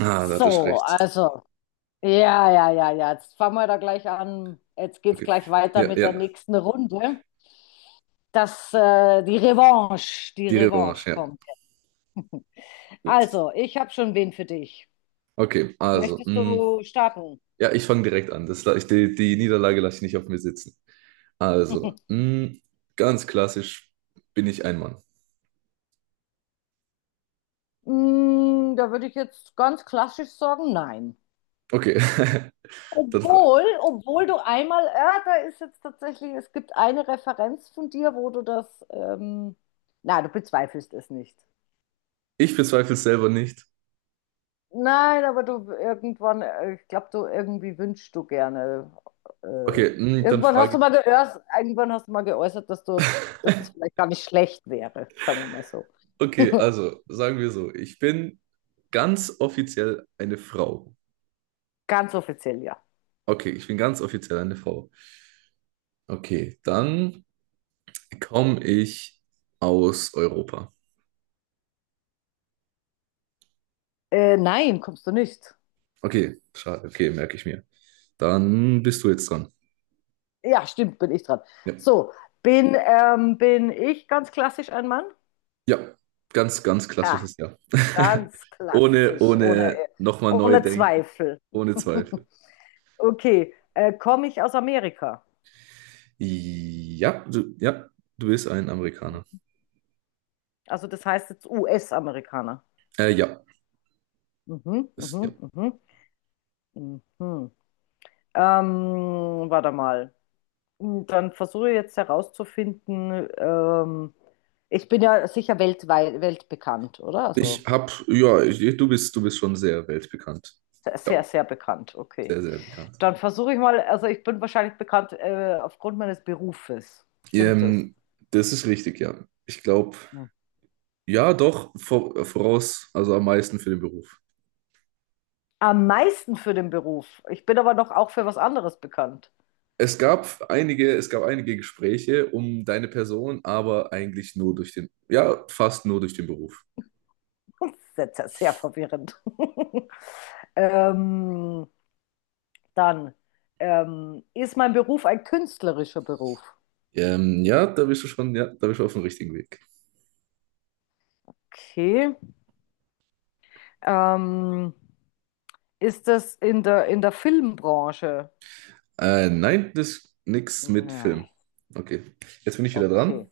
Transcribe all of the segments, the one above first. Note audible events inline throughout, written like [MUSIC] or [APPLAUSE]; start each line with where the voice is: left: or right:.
right: Ah, da
left: So,
right: hattest du recht.
left: also, ja, ja, ja, ja. Jetzt fangen wir da gleich an. Jetzt geht's
right: Okay.
left: gleich weiter
right: Ja,
left: mit der
right: ja.
left: nächsten Runde. Die
right: Die
left: Revanche
right: Revanche, ja.
left: kommt.
right: Gut.
left: Also, ich habe schon wen für dich.
right: Okay, also,
left: Möchtest du starten?
right: ja, ich fange direkt an. Die Niederlage lasse ich nicht auf mir sitzen. Also,
left: [LAUGHS]
right: ganz klassisch bin ich ein Mann.
left: Mm, da würde ich jetzt ganz klassisch sagen, nein.
right: Okay, [LAUGHS] dann frage
left: Obwohl du einmal, ja, da ist jetzt tatsächlich, es gibt eine Referenz von dir, wo du na, du bezweifelst es nicht.
right: ich. Bezweifle es selber nicht.
left: Nein, aber ich glaube, du irgendwie wünschst du gerne. Äh,
right: Okay, dann
left: Irgendwann hast
right: frage
left: du
right: ich.
left: mal geäußert, dass dass das vielleicht gar nicht schlecht wäre, sagen wir mal so.
right: Okay,
left: [LAUGHS]
right: also, sagen wir so, ich bin ganz offiziell eine Frau.
left: Ganz offiziell, ja.
right: Okay, ich bin ganz offiziell eine Frau. Okay, dann komme ich aus Europa.
left: Nein, kommst du nicht.
right: Okay, schade. Okay, merke ich mir. Dann bist du jetzt dran.
left: Ja, stimmt, bin ich dran.
right: Ja,
left: So, bin ich ganz klassisch ein Mann?
right: ja, ganz, ganz
left: Ja,
right: klassisches Ja. [LAUGHS]
left: ganz
right: Ohne,
left: klassisch, ohne,
right: ohne nochmal neu
left: ohne
right: denken.
left: Zweifel.
right: Ohne Zweifel.
left: [LAUGHS] Okay, komme ich aus Amerika?
right: Ja, ja, du bist ein Amerikaner.
left: Also das heißt jetzt US-Amerikaner.
right: Ja,
left: Mhm,
right: ist, ja.
left: mhm, mhm, mhm. Warte mal. Hm, dann versuche ich jetzt herauszufinden, ich bin ja sicher weltweit, weltbekannt, oder?
right: Ich
left: Also
right: hab, ja, du bist schon sehr weltbekannt.
left: sehr,
right: Ja,
left: sehr, sehr bekannt, okay.
right: sehr, sehr bekannt.
left: Dann versuche ich mal, also ich bin wahrscheinlich bekannt, aufgrund meines Berufes. Stimmt das?
right: Ähm, Das ist richtig, ja. Ich glaube,
left: Hm.
right: ja, doch, voraus, also am meisten für den Beruf.
left: Am meisten für den Beruf. Ich bin aber noch auch für was anderes bekannt.
right: Es gab einige Gespräche um deine Person, aber eigentlich nur durch den, ja, fast nur durch den Beruf.
left: Sehr, sehr, sehr verwirrend. [LAUGHS] ähm, Dann ist mein Beruf ein künstlerischer Beruf.
right: Ja, da bist du schon, ja, da bist du auf dem richtigen Weg.
left: Okay. Ähm, Ist das in der Filmbranche?
right: Nein, das ist nix mit Film.
left: Nein.
right: Okay, jetzt bin ich wieder
left: Okay.
right: dran.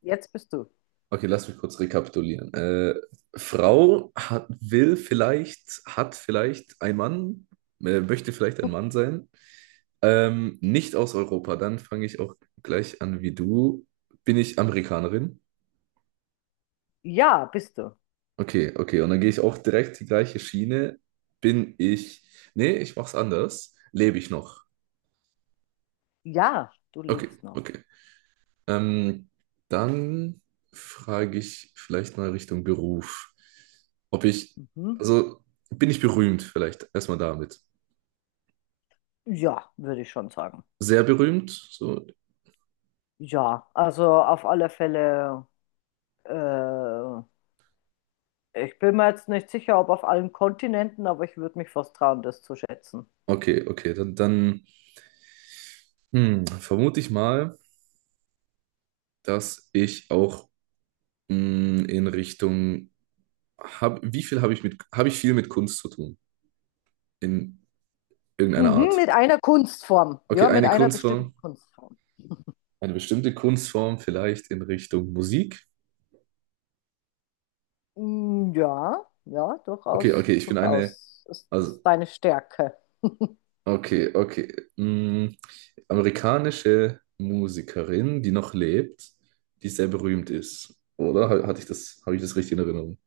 left: Jetzt bist du.
right: Okay, lass mich kurz rekapitulieren. Frau hat, will vielleicht, hat vielleicht ein Mann, möchte vielleicht ein Mann sein. Nicht aus Europa, dann fange ich auch gleich an wie du. Bin ich Amerikanerin?
left: Ja, bist du.
right: Okay, okay. Und dann gehe ich auch direkt die gleiche Schiene. Bin ich. Nee, ich mach's anders. Lebe ich noch?
left: Ja, du
right: Okay,
left: lebst noch.
right: okay. Ähm, Dann frage ich vielleicht mal Richtung Beruf. Ob ich.
left: Mhm.
right: Also, bin ich berühmt vielleicht? Erstmal damit.
left: Ja, würde ich schon sagen.
right: Sehr berühmt? So.
left: Ja, also auf alle Fälle. Äh, Ich bin mir jetzt nicht sicher, ob auf allen Kontinenten, aber ich würde mich fast trauen, das zu schätzen.
right: Okay, okay. Dann, dann, vermute ich mal, dass ich auch, in Richtung. Hab, wie viel habe ich mit. Habe ich viel mit Kunst zu tun? In irgendeiner
left: Mhm,
right: Art.
left: mit einer Kunstform.
right: Okay,
left: Ja, mit
right: eine
left: einer bestimmten
right: Kunstform,
left: Kunstform.
right: eine bestimmte Kunstform vielleicht in Richtung Musik.
left: Mm, ja, ja,
right: Okay,
left: durchaus,
right: okay, ich bin eine,
left: durchaus. Das ist
right: also,
left: deine Stärke.
right: okay, okay. mm, amerikanische Musikerin, die noch lebt, die sehr berühmt ist. Oder hatte ich das, habe ich das richtig in Erinnerung?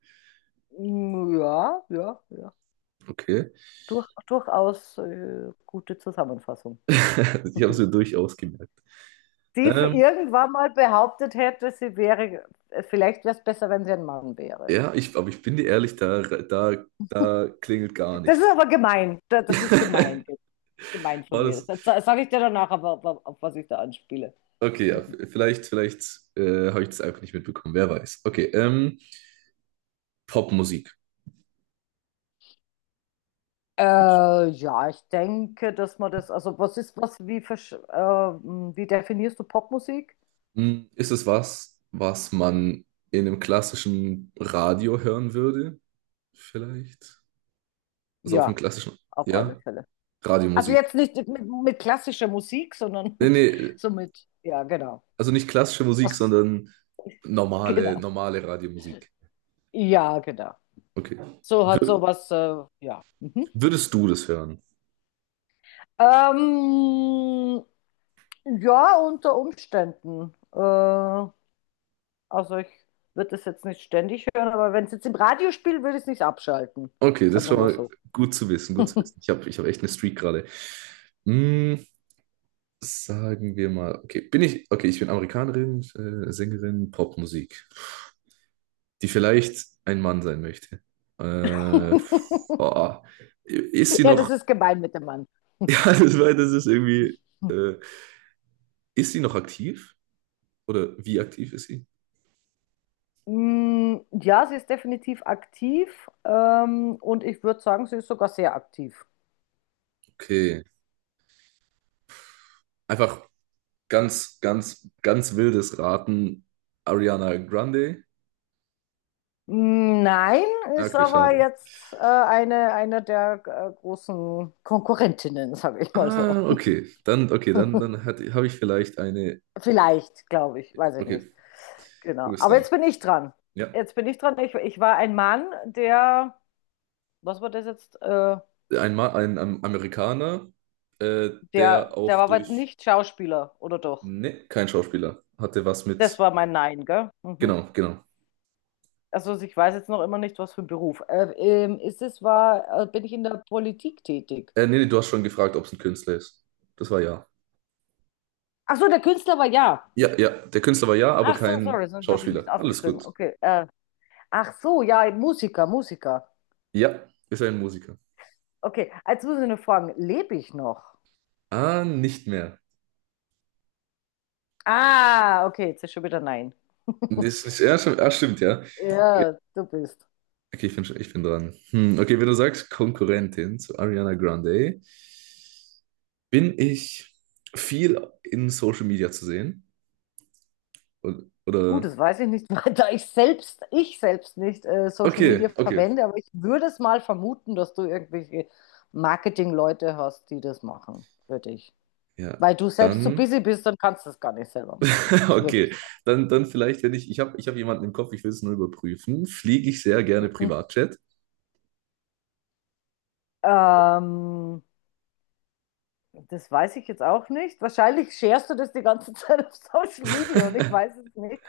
left: Mm, ja, ja, ja.
right: Okay.
left: Durch, durchaus gute Zusammenfassung.
right: [LAUGHS] Ich habe es mir
left: [LAUGHS]
right: durchaus gemerkt.
left: Die für
right: Ähm,
left: irgendwann mal behauptet hätte, sie wäre, vielleicht wäre es besser, wenn sie ein Mann wäre.
right: ja, ich, aber ich bin dir ehrlich, da klingelt gar
left: Das ist
right: nichts.
left: aber gemein. Da- das ist gemein.
right: [LAUGHS]
left: Das ist gemein von
right: War
left: mir.
right: das?
left: Das sage ich dir danach, aber auf was ich da anspiele.
right: Okay, ja, vielleicht, vielleicht habe ich das einfach nicht mitbekommen, wer weiß. Okay, Popmusik.
left: Ja, ich denke, dass man das, also was ist, was, wie, versch- wie definierst du Popmusik?
right: Ist es was, was man in einem klassischen Radio hören würde? Vielleicht? Also auf einem
left: Ja,
right: klassischen,
left: auf alle
right: ja?
left: Fälle. Also
right: Radiomusik.
left: jetzt nicht mit klassischer Musik, sondern
right: Nee,
left: [LAUGHS]
right: nee,
left: so mit, ja, genau.
right: also nicht klassische Musik,
left: Was,
right: sondern
left: [LAUGHS]
right: normale,
left: genau.
right: normale Radiomusik.
left: Ja, genau.
right: Okay.
left: So hat
right: Wür-
left: sowas, ja. Mhm.
right: würdest du das hören?
left: Ähm, ja, unter Umständen. Also ich würde das jetzt nicht ständig hören, aber wenn es jetzt im Radio spielt, würde ich es nicht abschalten.
right: Okay, das
left: Sagen
right: ist
left: wir
right: schon
left: mal
right: mal
left: so.
right: gut zu wissen, gut zu wissen.
left: [LAUGHS]
right: Ich habe, ich hab echt eine Streak gerade. Hm, sagen wir mal, okay, bin ich, okay, ich bin Amerikanerin, Sängerin, Popmusik, die vielleicht ein Mann sein möchte. Äh,
left: [LAUGHS]
right: Boah. Ist sie
left: Ja, das
right: noch,
left: ist gemein mit dem Mann.
right: [LAUGHS] ja, das, war, das ist irgendwie, äh, ist sie noch aktiv? Oder wie aktiv ist sie?
left: Mm, ja, sie ist definitiv aktiv und ich würde sagen, sie ist sogar sehr aktiv.
right: Okay. Einfach ganz, ganz, ganz wildes Raten. Ariana Grande?
left: Mm, nein,
right: Ah,
left: ist
right: okay,
left: aber
right: schade.
left: jetzt eine der großen Konkurrentinnen, sage ich mal so.
right: Ah,
left: [LAUGHS]
right: okay. Dann, okay, dann, dann habe ich vielleicht eine.
left: Vielleicht, glaube ich, weiß ich nicht.
right: Okay, du
left: Genau.
right: bist
left: Aber
right: dran.
left: jetzt bin ich dran.
right: Ja.
left: Jetzt bin ich dran. Ich war ein Mann, was war das jetzt?
right: Ein, Ma, ein Amerikaner, äh, der
left: Der
right: auch
left: war aber
right: durch.
left: nicht Schauspieler, oder doch?
right: Ne, kein Schauspieler. Hatte was
left: Das
right: mit.
left: war mein Nein, gell? Mhm.
right: Genau, genau.
left: Also ich weiß jetzt noch immer nicht, was für ein Beruf. Bin ich in der Politik tätig?
right: Nee, nee, du hast schon gefragt, ob es ein Künstler ist. Das war ja.
left: Ach so, der Künstler war ja.
right: Ja, ja, der Künstler war ja, aber
left: Ach so,
right: kein
left: sorry, sonst habe ich nichts
right: Schauspieler. Alles
left: aufgeschrieben.
right: gut.
left: Okay. Ach so, ja, Musiker, Musiker.
right: Ja, ist ein Musiker.
left: Okay, jetzt muss ich nur fragen, lebe ich noch?
right: Ah, nicht mehr.
left: Ah, okay, jetzt ist schon wieder nein. [LAUGHS]
right: Das ist, ja, stimmt, ah, stimmt, ja. Okay,
left: Ja, du bist.
right: okay, ich bin, ich bin dran. Okay, wenn du sagst Konkurrentin zu Ariana Grande, bin ich viel in Social Media zu sehen? Und,
left: Gut,
right: oder?
left: das weiß ich nicht, [LAUGHS] weil ich selbst nicht Social Media
right: Okay, okay.
left: verwende, aber ich würde es mal vermuten, dass du irgendwelche Marketing-Leute hast, die das machen für dich.
right: Ja,
left: Weil du selbst zu
right: dann.
left: busy bist, dann kannst du das gar nicht selber machen.
right: [LAUGHS]
left: Das würde
right: Okay,
left: ich
right: dann, dann vielleicht, wenn ich, ich habe, ich hab jemanden im Kopf, ich will es nur überprüfen, fliege ich sehr gerne
left: sagen.
right: Privatjet.
left: Ähm, Das weiß ich jetzt auch nicht. Wahrscheinlich scherst du das die ganze [LAUGHS] Zeit auf Social Media und ich weiß
right: [LAUGHS]
left: es nicht.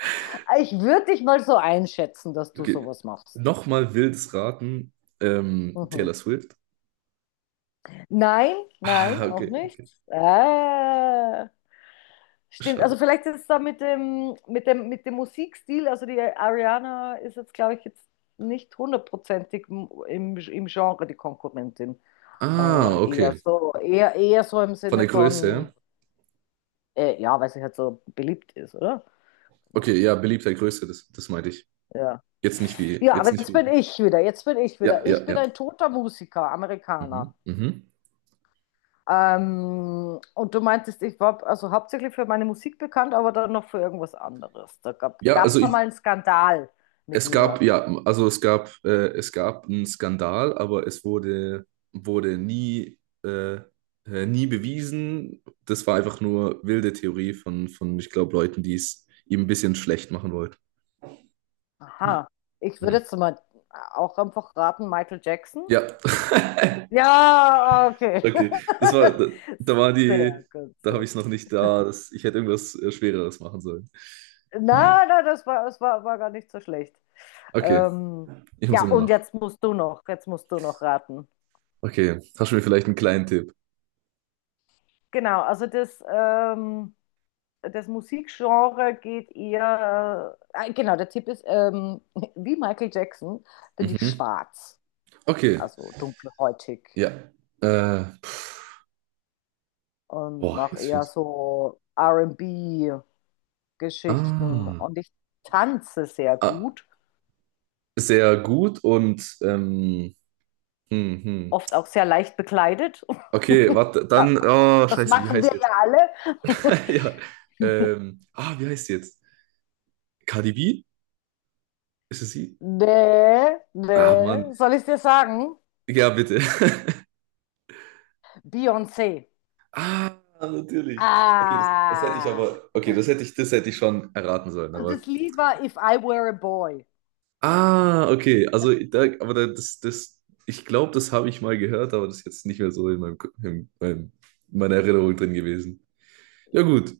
left: Ich würde dich mal so einschätzen, dass du
right: Okay.
left: sowas machst.
right: Nochmal wildes Raten,
left: Mhm.
right: Taylor Swift.
left: Nein,
right: Ah,
left: nein, auch
right: okay,
left: nicht.
right: okay,
left: Ah, stimmt. Also
right: schade.
left: vielleicht ist es da mit dem, mit dem Musikstil, also die Ariana ist jetzt, glaube ich, jetzt nicht hundertprozentig im, im Genre die Konkurrentin.
right: Ah,
left: Eher
right: okay,
left: so, eher, eher so im
right: von
left: Sinne
right: der Größe
left: von,
right: her.
left: ja, weil sie halt so beliebt ist, oder? Genau.
right: Okay, ja, beliebter Größe, das, das meinte ich.
left: Ja.
right: Jetzt nicht wie,
left: Ja, aber
right: jetzt nicht
left: jetzt bin
right: wie.
left: ich wieder, jetzt bin ich
right: Ja,
left: wieder.
right: ja,
left: Ich
right: ja.
left: bin ein toter Musiker,
right: Mhm,
left: Amerikaner.
right: mhm.
left: Und du meintest, ich war also hauptsächlich für meine Musik bekannt, aber dann noch für irgendwas anderes. Da gab
right: Ja, also
left: es da
right: ich,
left: mal einen Skandal mit
right: Es gab,
left: mir.
right: ja, also es gab einen Skandal, aber es wurde, wurde nie, nie bewiesen. Das war einfach nur wilde Theorie von, ich glaube, Leuten, die es ihm ein bisschen schlecht machen wollten.
left: Aha. Ich würde
right: Mhm.
left: jetzt mal auch einfach raten, Michael Jackson.
right: Ja,
left: Ja,
right: [LAUGHS]
left: okay.
right: okay. Das war, da, da war
left: [LAUGHS]
right: die,
left: Sehr gut,
right: da habe
left: sehr
right: ich es
left: gut.
right: noch nicht da. Das, ich hätte irgendwas Schwereres machen sollen. Ja.
left: Na, na, war gar nicht so schlecht.
right: Okay,
left: Ähm,
right: ich muss
left: ja,
right: immer
left: und
right: noch.
left: jetzt musst du noch, jetzt musst du noch raten.
right: Okay, hast du mir vielleicht einen kleinen Tipp?
left: Genau, das Musikgenre geht eher, genau, der Tipp ist [LAUGHS] wie Michael Jackson bin ich
right: Mhm.
left: schwarz,
right: Okay,
left: also dunkelhäutig
right: ja. Äh,
left: und
right: Boah,
left: mache
right: jetzt
left: eher
right: fehlt.
left: so R&B-Geschichten und B-Geschichten
right: Ah.
left: und ich tanze sehr
right: Ah,
left: gut,
right: sehr gut und hm, hm.
left: oft auch sehr leicht bekleidet.
right: Okay,
left: [LAUGHS]
right: warte,
left: Ja,
right: dann, oh,
left: das
right: scheiße, wie
left: machen
right: heißt
left: wir
right: sie
left: ja
right: jetzt? [LAUGHS]
left: alle.
right: Ja, ah, wie heißt sie jetzt? Cardi B? Ist es
left: [LAUGHS]
right: sie?
left: Nee,
right: Ah, Mann.
left: nee, soll ich dir sagen?
right: Ja, bitte. [LAUGHS]
left: Beyoncé.
right: Ah, natürlich. Okay, das, das hätte ich
left: Ah.
right: aber, okay, das hätte ich schon erraten sollen,
left: Und
right: aber,
left: das Lied war If I Were a Boy.
right: ah, okay, also, da, aber das, das, ich glaube, das habe ich mal gehört, aber das ist jetzt nicht mehr so in meinem, in meinem, in meiner Erinnerung drin gewesen. Ja, gut,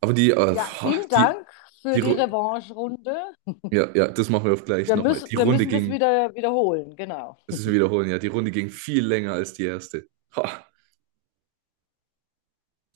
right: aber die,
left: Ja,
right: boah,
left: vielen
right: die,
left: Dank für
right: die,
left: die
right: Ru-
left: Revanche-Runde.
right: ja, ja, das machen wir auf gleich nochmal. Die
left: Wir
right: Runde
left: müssen das
right: ging,
left: wieder wiederholen, genau.
right: das ist, wir wiederholen, ja, die Runde ging viel länger als die erste. Ha.